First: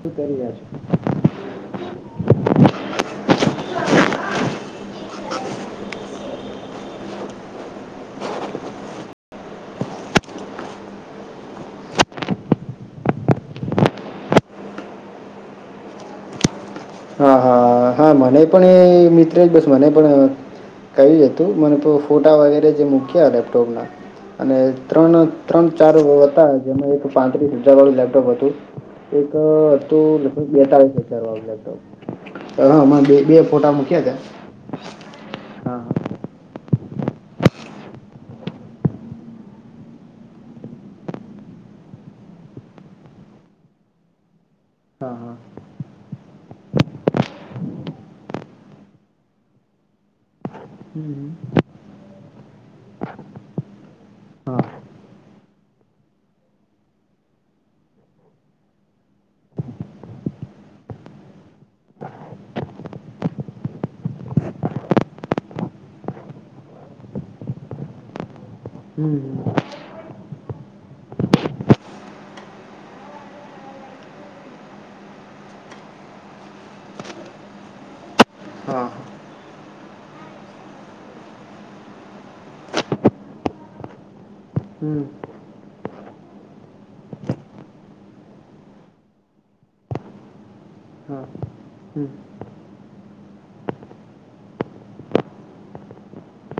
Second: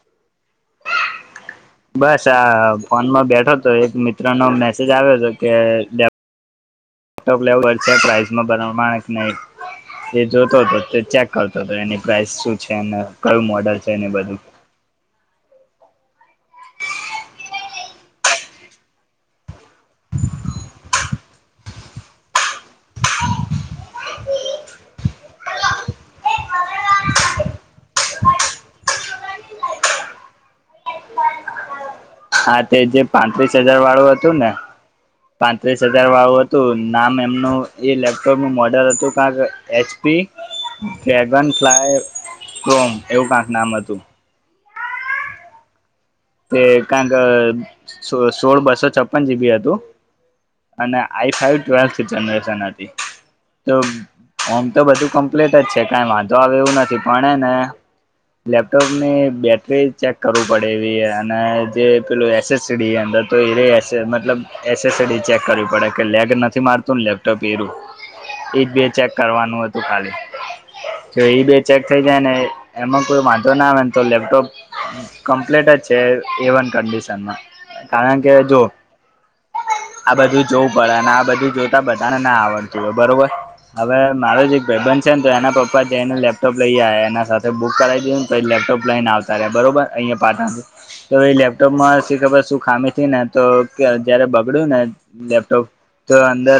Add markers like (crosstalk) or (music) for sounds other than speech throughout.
શું કરી રહા છો? બસ આ ફોનમાં બેઠો તો એક મિત્રનો મેસેજ આયો તો કે બે ટોપ લેવડ છે પ્રાઇસમાં બનાવ માં આઠ નહી તે જોતો હતો, તે ચેક કરતો હતો, એની પ્રાઇસ શું છે કયું મોડલ છે એને બધું. હા હા હા મને પણ એ મિત્ર જ બસ મને પણ અહ કયું હતું મને ફોટા તો વગેરે જે મૂક્યા લેપટોપના અને ત્રણ ત્રણ ચાર હતા જેમાં એક પાંત્રીસ હજાર વાળું લેપટોપ હતું. એક હતું લગભગ બેતાળીસ હજાર વાળુ લેપટોપ હા તે જે હમણાં બે બે પાંત્રીસ ફોટા હજાર મૂક્યા વાળું હતું ને હતા પાંત્રીસ હજાર હા વાળું હતું નામ એમનું એ લેપટોપનું મોડલ હતું કાક એચપી ડ્રેગન ફ્લાય કોમ એવું કાંક નામ હતું હા હા તે કંક સોળ બસો છપ્પન જીબી હતું અને હમ આઈ ફાઈવ ટ્વેલ્થ જનરેશન હતી તો ફમ હા તો બધું કમ્પ્લીટ જ છે કઈ વાંધો આવે એવું નથી પણ હે ને લેપટોપ ની બેટરી ચેક કરવું પડે એવી એ જે પેલું એસએસડી અંદર તો મતલબ એસએસડી ચેક કરવી પડે કે લેગ નથી મારતું લેપટોપ એરું એજ બે ચેક હમ કરવાનું હતું ખાલી જો ઈ બે ચેક થઇ જાય ને એમાં કોઈ વાંધો ના આવે ને તો લેપટોપ કમ્પલેટ જ છે. એ વન કડિશનમાં કારણ કે જો હા આ બધું જોવું પડે ને આ બધું જોતા બધાને ના આવડતું હોય બરોબર હવે મારો જે એક હમ ભાઈબંધ છે. ને તો એના પપ્પા જઈને લેપટોપ લઈ આવ એના સાથે બુકાવી દીું ને તો એ લેપટોપ લઈને આવતા રહયા બરાબર અહીંયા પાછા તો હા એ હમ લેપટોપમાં હમ શી ખબર શું ખામી હતી ને તો જયારે બગડ્યું ને લેપટોપ તો અંદર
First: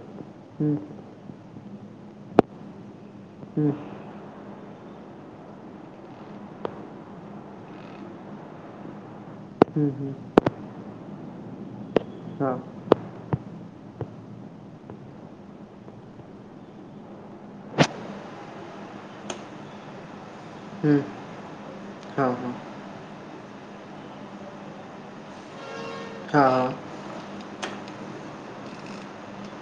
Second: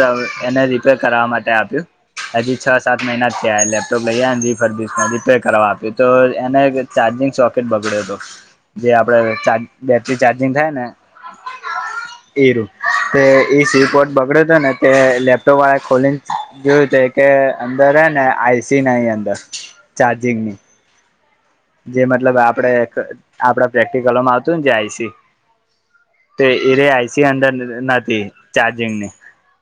એને હમ રિપેર કરવા માટે આપ્યું હજી છ સાત મહિના થયા હશે લઈ આ ને રીપેર કરવા આપ્યું તો એને એક ચાર્જિંગ સોકેટ બગડ્યો હતો જે આપડે ચાર્જ હમ હમ બેટરી ચાર્જિંગ થાય ને હા ઈઝ તે એ સીપોર્ટ બગડ્યો હતો ને તે લેપટોપ વાળા ખોલીને જોયું તું કે અંદર હે ને આઈસી ના અંદર ચાર્જિંગની હમ જે હા મતલબ હા આપડે આપડા પ્રેક્ટિકલોમાં હતું ને આઇસી હા હા ઈરે આઈસી અંદર નથી ચાર્જિંગની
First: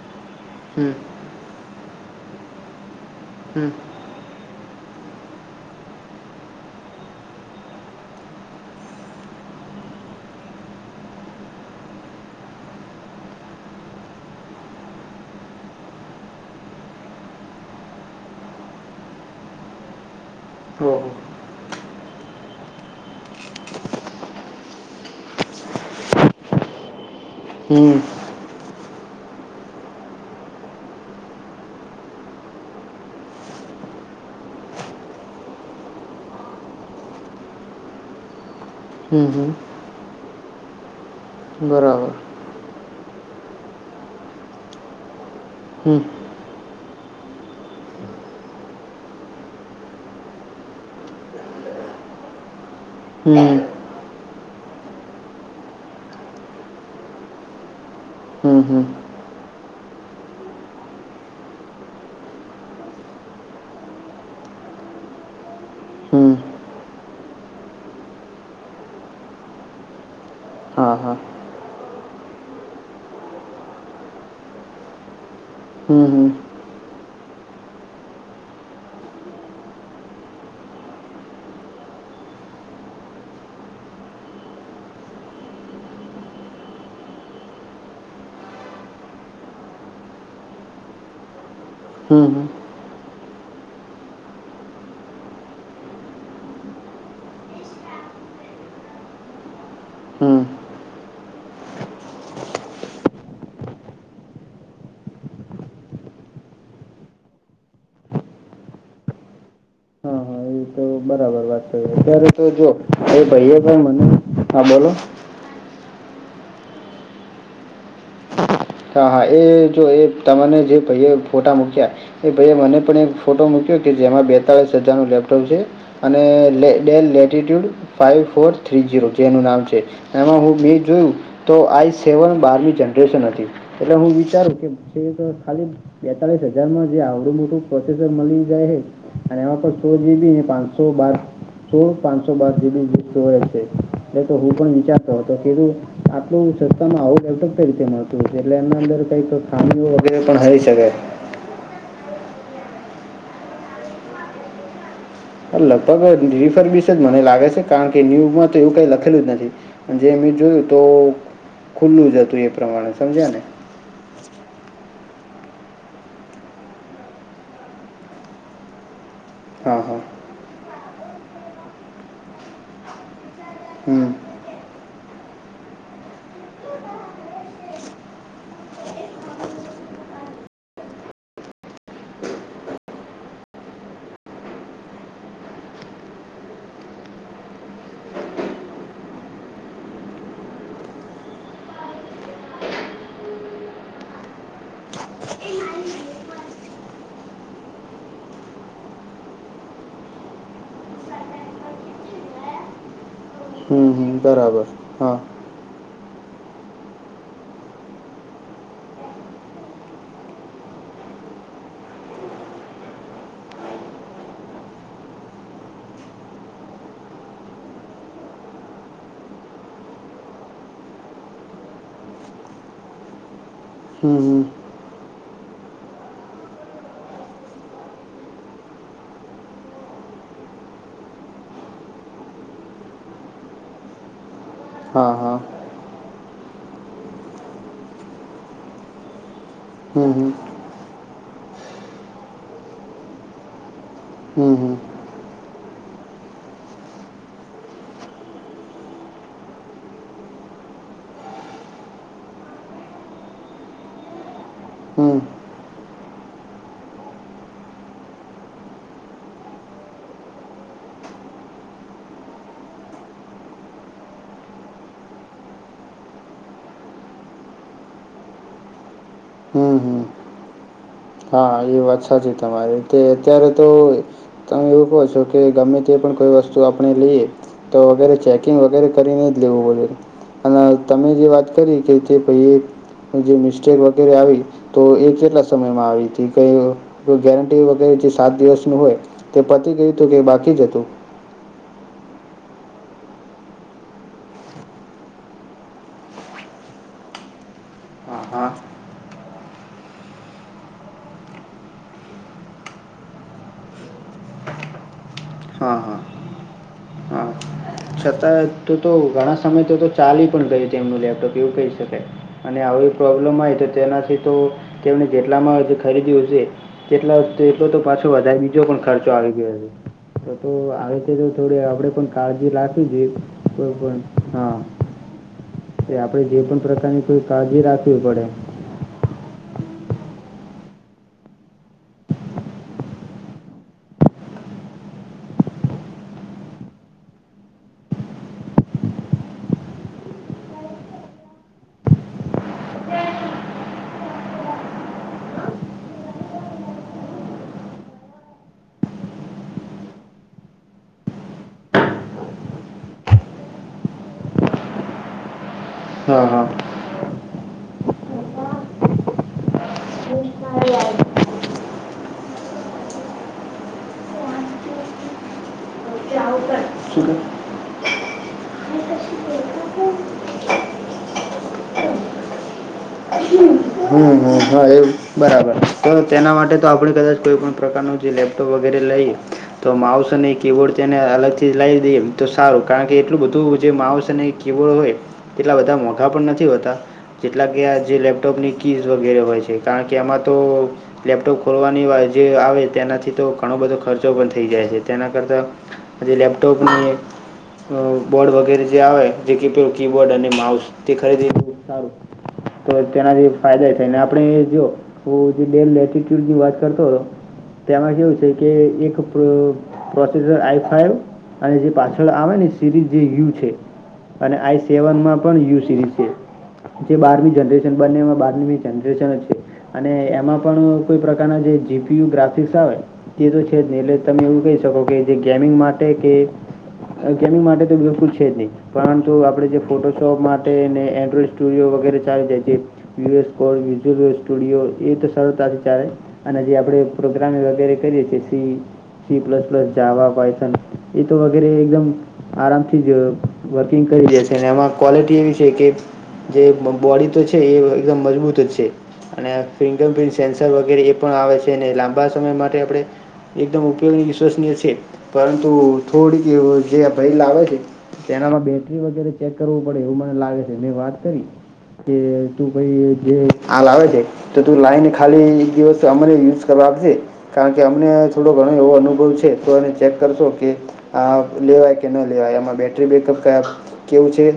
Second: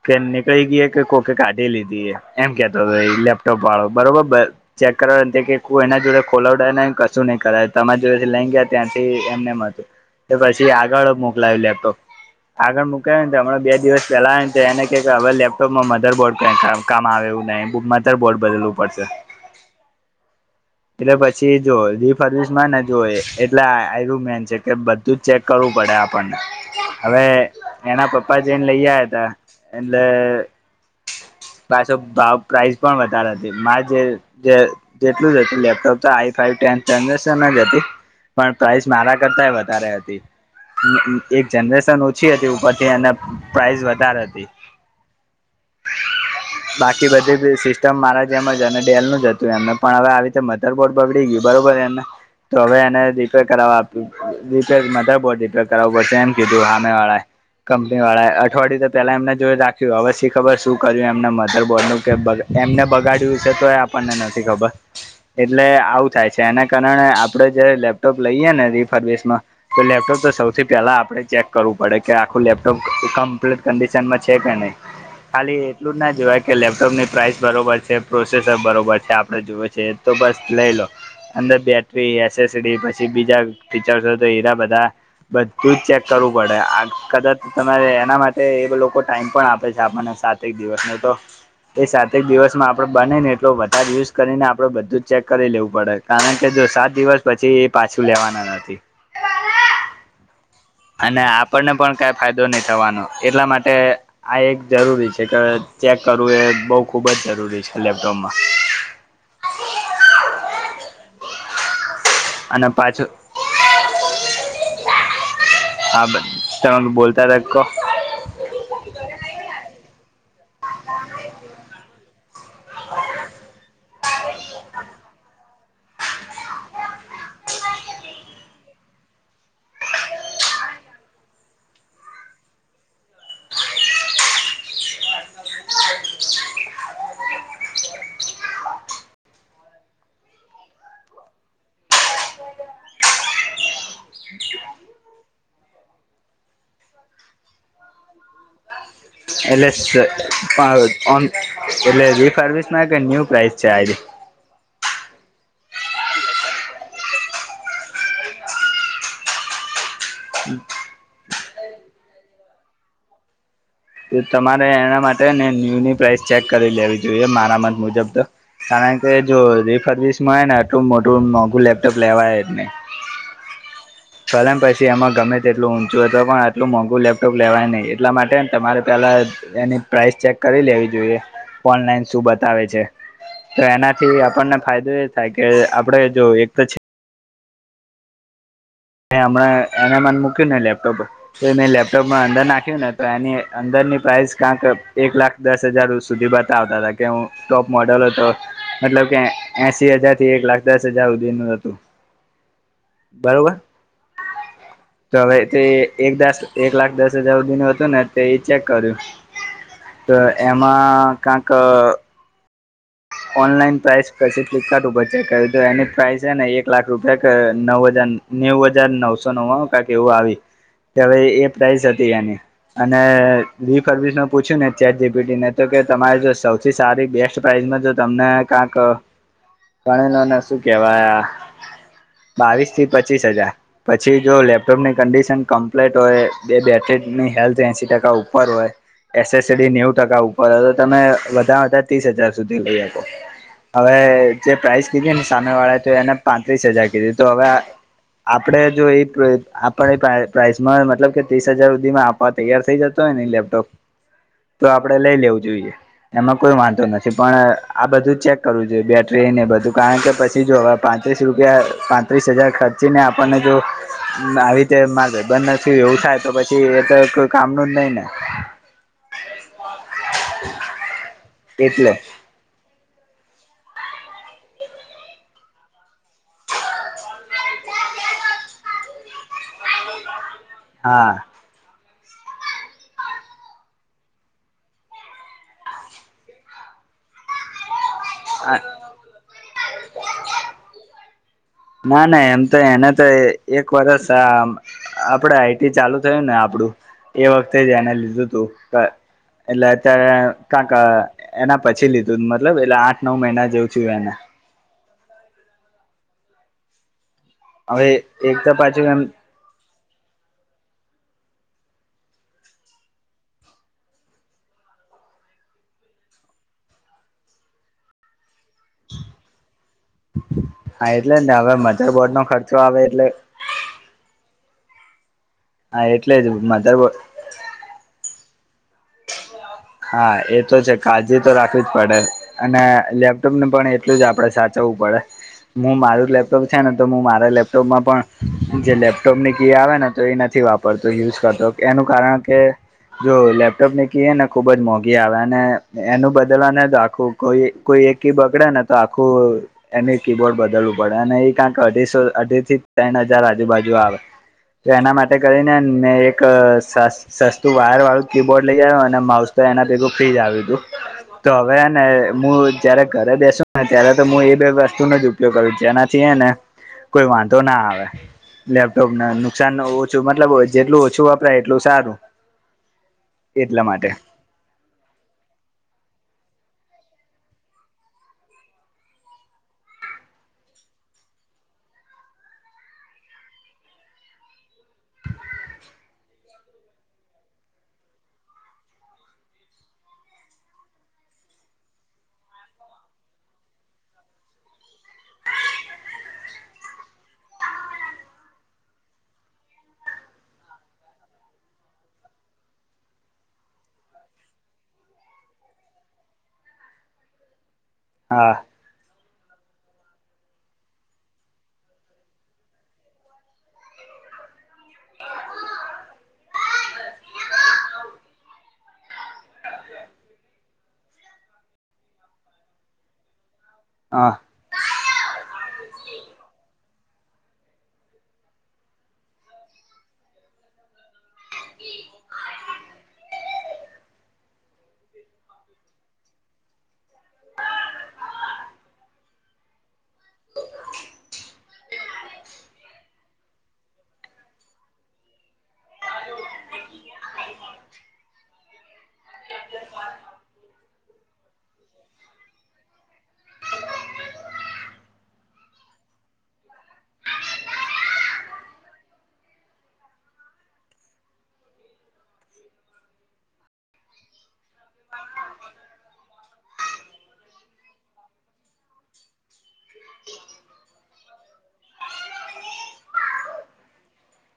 કે નીકળી ગઈ હમ કે કોકે કાઢી લીધી એ એમ કેતો હતો લેપટોપ હમ વાળો બરોબર ચેક કરવાનું કે કોઈ એના જોડે ખોલાવાનું ને કશું નહી કરાય તમારી જોડે લઈ ગયા ત્યાંથી એમ નેમ હતું પછી આગળ મોકલાવું લેપટોપ આગળ મૂકાય ને હમણાં બે દિવસ પેલા આવે ને તો એને ક કે હવે લેપટોપમાં મધરબોર્ડ કામ આવે એવું નહીં મધરેબોર્ડ બદલવું પડશે ઓહો. એટલે પછી જો રીસર્વિસ માં ને જો એટલે આયરુમેન છે. કે બધું જ ચેક કરવું પડે આપણને હવે હમ. એના પર પપ્પા જઇને લઈ આવ હતા એટલે પાછો ભાવ પ્રાઈઝ પણ વધારે હતી મા જે જેટલું જ હતું લેપટોપ તો આઈ ફાઈ ટેન જ હતી પણ પ્રાઈઝ મારા હમ, કરતા હમ. વધારે હતી એક જનરેશન બરાબર. ઓછી હતી ઉપર કે અને પ્રાઈઝ વધારે હતી હમ બાકી બધી સિસ્ટમ મારા જેમ જ અને ડેલ નું જ હતું એમને પણ હવે આવી રીતે મધરબોડ બગડી ગયું બરોબર અમને તો હવે એને રીપેર હમ. કરાવવા રીપેર મધરબોર્ડ રિપેર કરાવવું પડશે એમ કીધું સામે વાળા કંપની વાળા હમ, હમ. અઠવાડિયું પેહલા એમને જોઈ રાખે હવે ખબર શી કર્યું એમના મધર બોર્ડ નું કે એમને બગાડ્યું છે. તો એ આપણને નથી ખબર એટલે આવું થાય હમ. છે. એના કારણે આપડે જે લેપટોપ લઈએ ને રીસર્વિસ માં તો લેપટોપ તો સૌથી હા, પહેલા હા. આપણે ચેક કરવું પડે કે આખું લેપટોપ કમ્પ્લીટ કન્ડિશનમાં છે. કે નહી ખાલી એટલું જ હમ, ના હમ. હમ, જોવાય કે લેપટોપ ની પ્રાઇસ બરોબર છે. પ્રોસેસર બરોબર છે આપણે જોવે છે. એ તો બસ લઈ લો. અંદર બેટરી એસેસરીઝ પછી બીજા ફીચર્સ તો હીરા બધા બધું જ ચેક કરવું પડે આ કદાચ તમારે એના માટે એ લોકો ટાઈમ પણ આપે છે. આપણને સાત કાંઇ દિવસ ન તો એ સાતેક હમ. દિવસમાં આપણ બનેને એટલો વધારે યુઝ કરીને આપણે બધું જ ચેક કરી લેવું પડે કારણ કે જો સાત દિવસ પછી પાછું લેવાના નથી હમ. અને આપણને પણ કઈ ફાયદો નહી થવાનો એટલા માટે આ એક જરૂરી છે. કે ચેક કરવું એ બઉુ ખુબ જ જરૂરી છે. લેપટોપમાં હા, હા. એ તો બરાબર વાત થઈ અત્યારે તો જો અને પાછું ભાઈએ ભાઈ મને હા બોલો હા તમે બોલતા તા કો. હા હા એ જો એ તેમને જે ભાઈ ફોટા મૂક્યા એ ભાઈયા મને પણ એક ફોટો મૂક્યો કે જેમાં બેતાલીસ હજાર નું લેપટોપ છે. અને લે latitude five four three zero જેનું નામ છે. એમાં હું મે જોયું. તો આઈ સેવન બારની જનરેશન હતી એટલે હું વિચારું કે ખાલી બૈતાલીસ હજાર નુ જે આવળું મોટુ પજેસન મલી જાય હે. અને એમાં પણ સોડ જી બી ને પાંચસો બા. સોળ પાંચસો બાર જીબી જ જોય છે એટલે તો હું પણ વિચારતો હતો ખેડું આટલું સસ્તામાં આવું લેપટોપ કેવી રીતે મળતું હો છે એટલે એના અંદર. કઈ તો એટલે ખીઓ વગેરે પણ હઈ શકે. એટલે રીફારવિસમાં કે ન્યુ પ્રાઈસ છે આજે. લગભગ રીફર બિશન જ મને લાગે છે કારણ કે ન્યુમાં તો એવું કઈ લખેલું જ નથી. જે મેં જોયું તો ખુલ્લું જ હતું એ પ્રમાણે સમજ્યા ને. તમારે એના માટે ને ન્યુની પ્રાઇસ ચેક કરી લેવી જોઈએ મારા મત મુજબ તો કારણ. તે જો હા હા રિફરવિસ માંયને આટલું મોટું મોંઘું લેપટોપ લેવાય જ નહિ હમ ફલન પછી એમાં ગમે તેટલું ઊંચું હતુ પણ આટલું મોંઘું લેપટોપ લેવાય નહીં એટલા માટે તમારે પહેલાં. એની પ્રઇસ ચેક કરી લેવી જોઈએ ઓનલાઈન શું બતાવે છે. તો એનાથી આપણને ફાયદો એ થાય કે આપડે જો એકજ હ હમણાં એને મને મૂક્યું ને લેપટોપ. તો એને લેપટોપમાં અંદર નાખ્યું ને તો એની અંદરની પ્રાઇસ ક્યાંક એક લાખ દસ હજાર સુધી બતાવતા હતા કે હું ટોપ મોડલ હતો. મતલબ કે એ એશી હજાર થી એક લાખ દસ હજાર હુધી નું હતું. બરોબર. હમ હમ બરાબર. તો હા હવે તે એક દસ એક લાખ દસ હજાર હુધી નુ હતું ને તો એ ચેક કર્યું તો એમાં કાક. ઓનલાઈન પ્રાઇસ પછી ફ્લિપકાર્ટ ઉપર ચેક કરયુ તુ એની પ્રાઇસ હે ને એક લાખ રૂપિયા કે નવ હજાર. નેવું હજાર નવસો નવાળુ કાયક એવું આવી કે હવે એ પ્રાઇસ હતી એની અને હમ રીફરવિશમા હમ પૂછ્યું ને ચેટ જીપી ટી ને તો કે તમારી જો સવથી સારી બેસ્ટ. પ્રઇઝમાં જો તમને કાંક ગણેલો ને શું કેવાય અ. બાવીસ થી પચીસ હજાર. પછી જો લેપટોપની હા હા કન્ડિશન કમ્પ્લીટ હોય બે બેટરીની હેલ્થ એસી ટકા ઉપર હોય. એસએસડી નેઉ હમ ટકા હમ ઉપર હોય તો તમે વધા વધારે ત્રીસ હજાર સુધી લઈ હકો. હવે જે હમ હમ પ્રાઇસ કીધી ને સામે વાળા તો એને પાંત્રીસ હજાર કીધી તો હવે આપડે જો એ આપણે પ્રા પ્રાઇસમાં મતલબ કે ત્રીસ હજાર હુધીમાં (inaudible) તૈયાર થઇ જતો હોય ને લેપટોપ તો આપડે હમ લઈ લેવું જોઈએ એમાં કોઈ વાંધો નથી. છે પણ આ બધું ચેક કરવું જોઈએ. બેટરીને બધું કારણ કે પછી જો હવે પાંત્રીસ રૂપિયા પા ત્રીસ હજાર ખર્ચીને આપણને જો આવી રીતે માગબંધ નથી થ એવું થાય તો પછી એ તો એક કામનું જ નહી ને. હમ હમ હા એ એટલે વાત સાચી તમારી તે અત્યારે તો તમે એવું કહો છો કે ગમે તે પણ કોઈ વસ્તુ આપણે લઈએ તો વગેરે ચેકિંગ વગેરે કરીને જ લેવું વગેરે અને તમે હા જે વાત કરી કે કે પ જે મિસ્ટેક વગેરે આવી તો એ કેટલા સમયમાં આવી હતી? કંઈ ગેરંટી વગેરે જે સાત દિવસનું હોય તે પતી ગયું હતું કે બાકી જ હતું? ના ના એમ તો એને તો એક વરષ-' આપડે આઈટી ચાલુ થયું ને, આપડું એ વખતે જ એને હા, લીધું તું હા. એટલે અત્યારે કાક એના પછી લીધું મતલબ એટલે આઠ નવ મહિના જેવું થયુ એને. હા હા હા. હવે એક છતાં તો પાછું તો એમ ઘણા સમય તો તો ચાલી પણ ગય ત એમનું લેપટોપ એવું કહી શકાય. અને આવી પ્રોબ્લેમ આવે તો તેનાથી તો તેમણે જેટલામાંજ ખરીદ્યુંશે? કેટલા તો એટલો તો પાછો વધારે બીજો પણ ખર્ચો આવી ગયો તો હા આવી એટલે રીતે જ તો ને હવે થોડી આપણે પણ મધરબોર્ડ નો કાળજી ખર્ચો રા આવે એટલે કોઈ પણ હા હા એ એટલે આપડે જ જે પણ મધરબોર્ડ પ્રકારની કોઈ કાળજી રાખવી પડે. હા એ તો છે કાળજી તો રાખવી જ પડે. અને લેપટોપને પણ એટલું જ આપડે સાચવવું પડે. હું મારું લેપટોપ છે ને તો હું મારા લેપટોપમાં પણ જે લેપટોપ ની કી આવે ને તો એનાથી વાપર પડ યુઝ કરતો એનું કારણ કે જો લેપટોપને કી યેને ખુબ જ મોંઘી આવે, અને એનું બદલવા ને તો આખું, કોઈ કોઈ એક બગડે ને તો આખું એને કીબોર્ડ બદલવું પડે અને એ કાંક અઢીસો અઢી થી ત્રણ હજાર આજુબાજુ આવે. તો એના માટે કરીને મેં એક હા હા સસ્તું વાયર વાળું કીબોર્ડ લઈ આવ્યો અને માઉસ તો એના ભેગું ફ્રીજ આવ્યું તું. તો હવે ને હું જયારે ઘરે બેસુ ને ત્યારે તો હું એ બે વસ્તુનો જ ઉપયોગ ઉપયોગ કરુ જેનાથી એને કોઈ શું વાંધો ના આવે. લેપટોપ ના કહે? નુકસાન ન ઓછું મતલબ જેટલું ઓછું વપરાય એટલું સારું. એટલા માટે હમ. હ હા એવું બરાબર. તો તેના માટે તો આપણે કદાચ કોઈ પણ પ્રકારનું જે લેપટોપ વગેરે લઈએ. તો માઉસ અને કીબોર્ડ તે એને અલગથી લાવી દઈએ તો સારું કારણ કે એટલું બધું જે માઉસ સે ને હી કીબોર્ડ હોય એટલા બધા મોઘા પણ નથી હોતા. જેટલા કે આ જે લેપટોપની કીઝ વગેરે હોય છે કારણ કે એમાં લેપટોપ ખોલવાની વા જે આવે તેનાથી તો ઘણો બધો ખર્ચો પણ થઈ જાય છે તેના કરતાં લેપટોપની બોર્ડ વગેરે જે આવે જે કેે કીબોર્ડ અને માઉસ. તે ખરીદીએ તો સારું તો તેનાથી ફાયદા એ થાયને આપણે એ જો હ જે ડેલ લેટિટ્યૂડની વાત કરતો હતો તેમાં કેવું છે હા કે એક પ્રોસેસર આઈ ફાઈવ અને જે પાછળ આવે ને સિરીઝ જે યુ છે. અને આઈસી સેવનમાં પણ યુ સિરીઝ છે જે બારમી જનરેશન બંનેમાં બારમીમી જનરેશન જ છે. અને એમાં પણ કોઈ પ્રકારના જે જી પી યુ ગ્રાફિક્સ આવે. એ તો છે જ નહી એટલે હ તમે એવું કહી શકો કે જે ગેમિંગ માટે કે ગેમિંગ માટે તો બિલકુલ છે જ નહી. પરંતુ આપડે જે ફોટોશોપ માટે ને એન્ડ્રોઈડ સ્ટુડિયો વગેરે ચાલી જાય છે. (unintelligible) સ્ટુડિયો એ તો સરળતાથી ચાલે અને જે આપડે પ્રોગ્રામ વગેરે કરીએ જેથી સી પ્લસ પ્લસ જાવા કોયથન એ તો વગેરે એકદમ આરામથી જ વર્કિંગ કરી દે છે ને એમાં ક્વલિટી એવી છે કે જે બોડી તો છે એ એકદમ મજબૂત છે. અને ફિંગર પ્રિન્ટ સેન્સર વગેરે એ પણ આવે છે અને લાંબા સમય માટે આપડે એકદમ ઉપયોગ વિશ્વસનીય છે પરંતુ થોડીક જે ભય લાવેે છે તેનામાં બેટરી વગેરે ચેક કરવું પડે એવું મને લાગે છે મેં વાત કરી કે તું ભાઈ જે આ લાવે છે તો તું લાઈન ખાલી એક દિવસ અમારે યુઝ કરવા આપજે. કારણ કે અમને થોડો ઘણો એવો અનુભવ છે તો એને ચેક કરશો કે આ લેવાય કે ન લેવાય આમાં બેટરી બેકઅપ કયા કેવું છે.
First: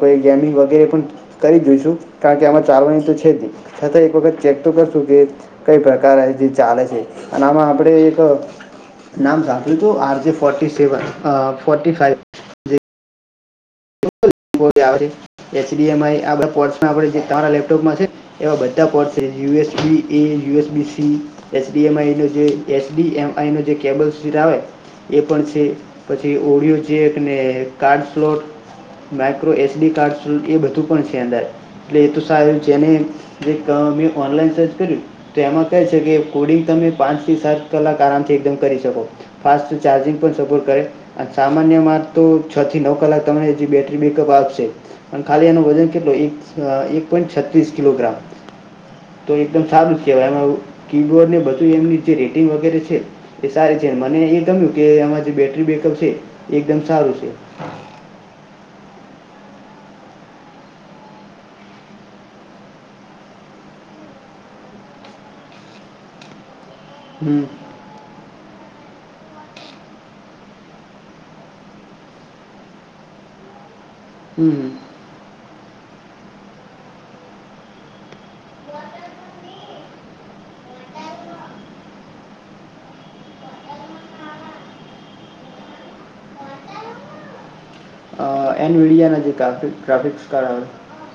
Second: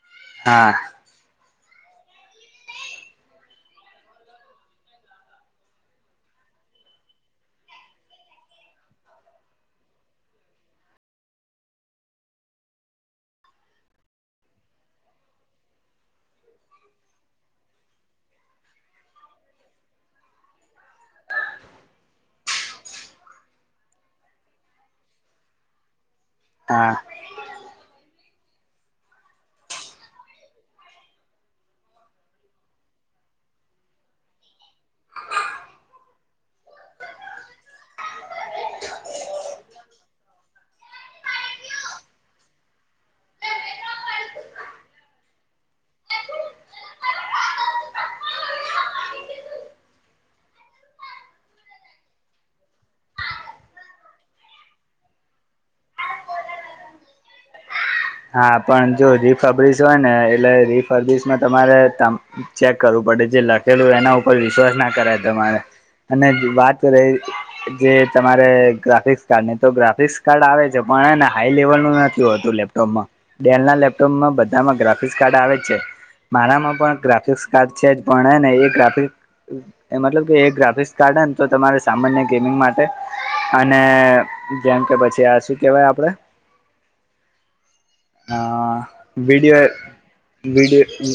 કોઈ ગેમિંગ હા વગેરે પણ કરી જોઈશું કારણ કે આમાં ચાલવાની તો છે જ ની છતાં એક વખત ચેક તો કરશું કે કઈ પ્રકાર જે ચાલે છે અને આમાં આપડે એક નામ સાંભ્યું હતું આર જેે ફોર્ટી સેવન અ ફોર્ટી ફાઈવ આવે છે એચ ડી એમ આઈ આ બધા પોચના આપડે જે તમારા લેપટોપમાં છે. એવા બધા પોર્ટ છે U S B A U S B C S D M I નો જે એસ ડી એમ આઈ નો જે કેબલ (unintelligible) આવે એ પણ છે. પછી ઓડિયો હા ચેકને card slot micro H D card એ બધું પણ છે અંદર. એટલે એ તો સારું છેને મેં ઓનલાઈન સર્ચ કર્યું. તો એમાં કહે છે કે કોડિંગ તમે પાંચ થી સાત કલાક આરામથી એકદમ કરી શકો ફાસ્ટ ચાર્જિંગ પણ સપોર્ટ કરે સામાન્ય માર તો છ થી નવ કલાક તમને હજી બેટરી બેકઅપ આપશે પણ ખાલી એનો વજન કેટલુ એક એક પોઈન્ટ છત્રીસ કિલોગ્રામ તો એકદમ સારું જ કેવાય એમાં કીબોર્ડ ને બધું એમની જે રેટિંગ વગેરે છે એ સારી છે મને એ ગમ્યું કે આમાં જે બેટરી બેકઅપ છે એ એકદમ સારું છે હા પણ જો રીફબ્રીસ હોય ને એટલે રી ફરબીસમાં તમારે તમ ચેક કરવું પડે જે લખેલું એના ઉપર વિશ્વાસ ના કરાય તમારે અને વાત હમ રેય જે તમારે ગ્રાફિક્સ કાર્ડ ની તો ગ્રાફિક્સ કાર્ડ આવે છે પણને હાઈ લેવલનું નથી હોતું લેપ ટોપમા ડેલના લેપટોપમાં હમ હમ બધામાં ગ્રાફિક્સ કાર્ડ આવે છે મારામાં પણ ગ્રાફિક્સ કાર્ડ છે જ પણ ને એ ગ્રાફિક મતલબ કે એ ગ્રાફિક્સ કાર્ડ હેને તો તમારે સામાન્ય ગેમિંગ માટે અને જેમ કે પછી આ શું કેવાય આપડે હ અ, એનવીડિયા ના જે વીડયો ગ્રાફિક ગ્રાફિક્સ કાર્ડ આવે વીડયો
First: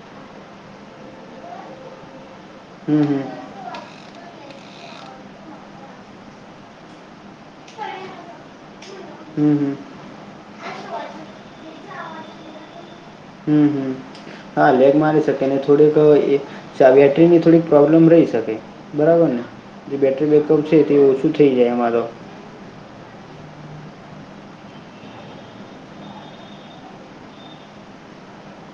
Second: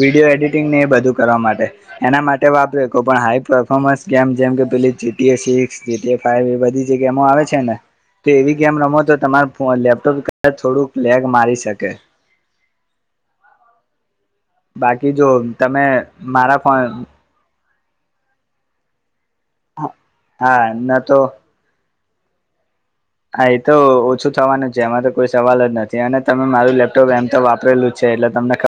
વિડીયો એડિટિંગ ને એ બધું કરવા માટે એના માટે વાપરે કો હમ પણ હમ. હારી પ્ર થોમસ ગેમ જેમ કે પેલી G T A six G T A five એ બધી જે ગેમો આવે છે ને તો એવી ગેમ રમો તો તમાર હમ હમ. લેપટોપ થોડુંક લેગ મારી શકે હમ હમ હા લેગ બાકી મારી જો શકેને તમે થોડીક મારા ફોન બેટરી ની થોડીક પ્રોબ્લેમ રહી શકે બરાબરને જે બેટરી બેકઅપ હા છે ન તે તો ઓછું થઈ જાય અમારો હા એ તો ઓછું થવાનું છે એમાં તો કોઈ સવાલ જ નથી અને તમે મારું લેપટોપ એમ તો વાપરેલું જ છે એટલે તમને ખબર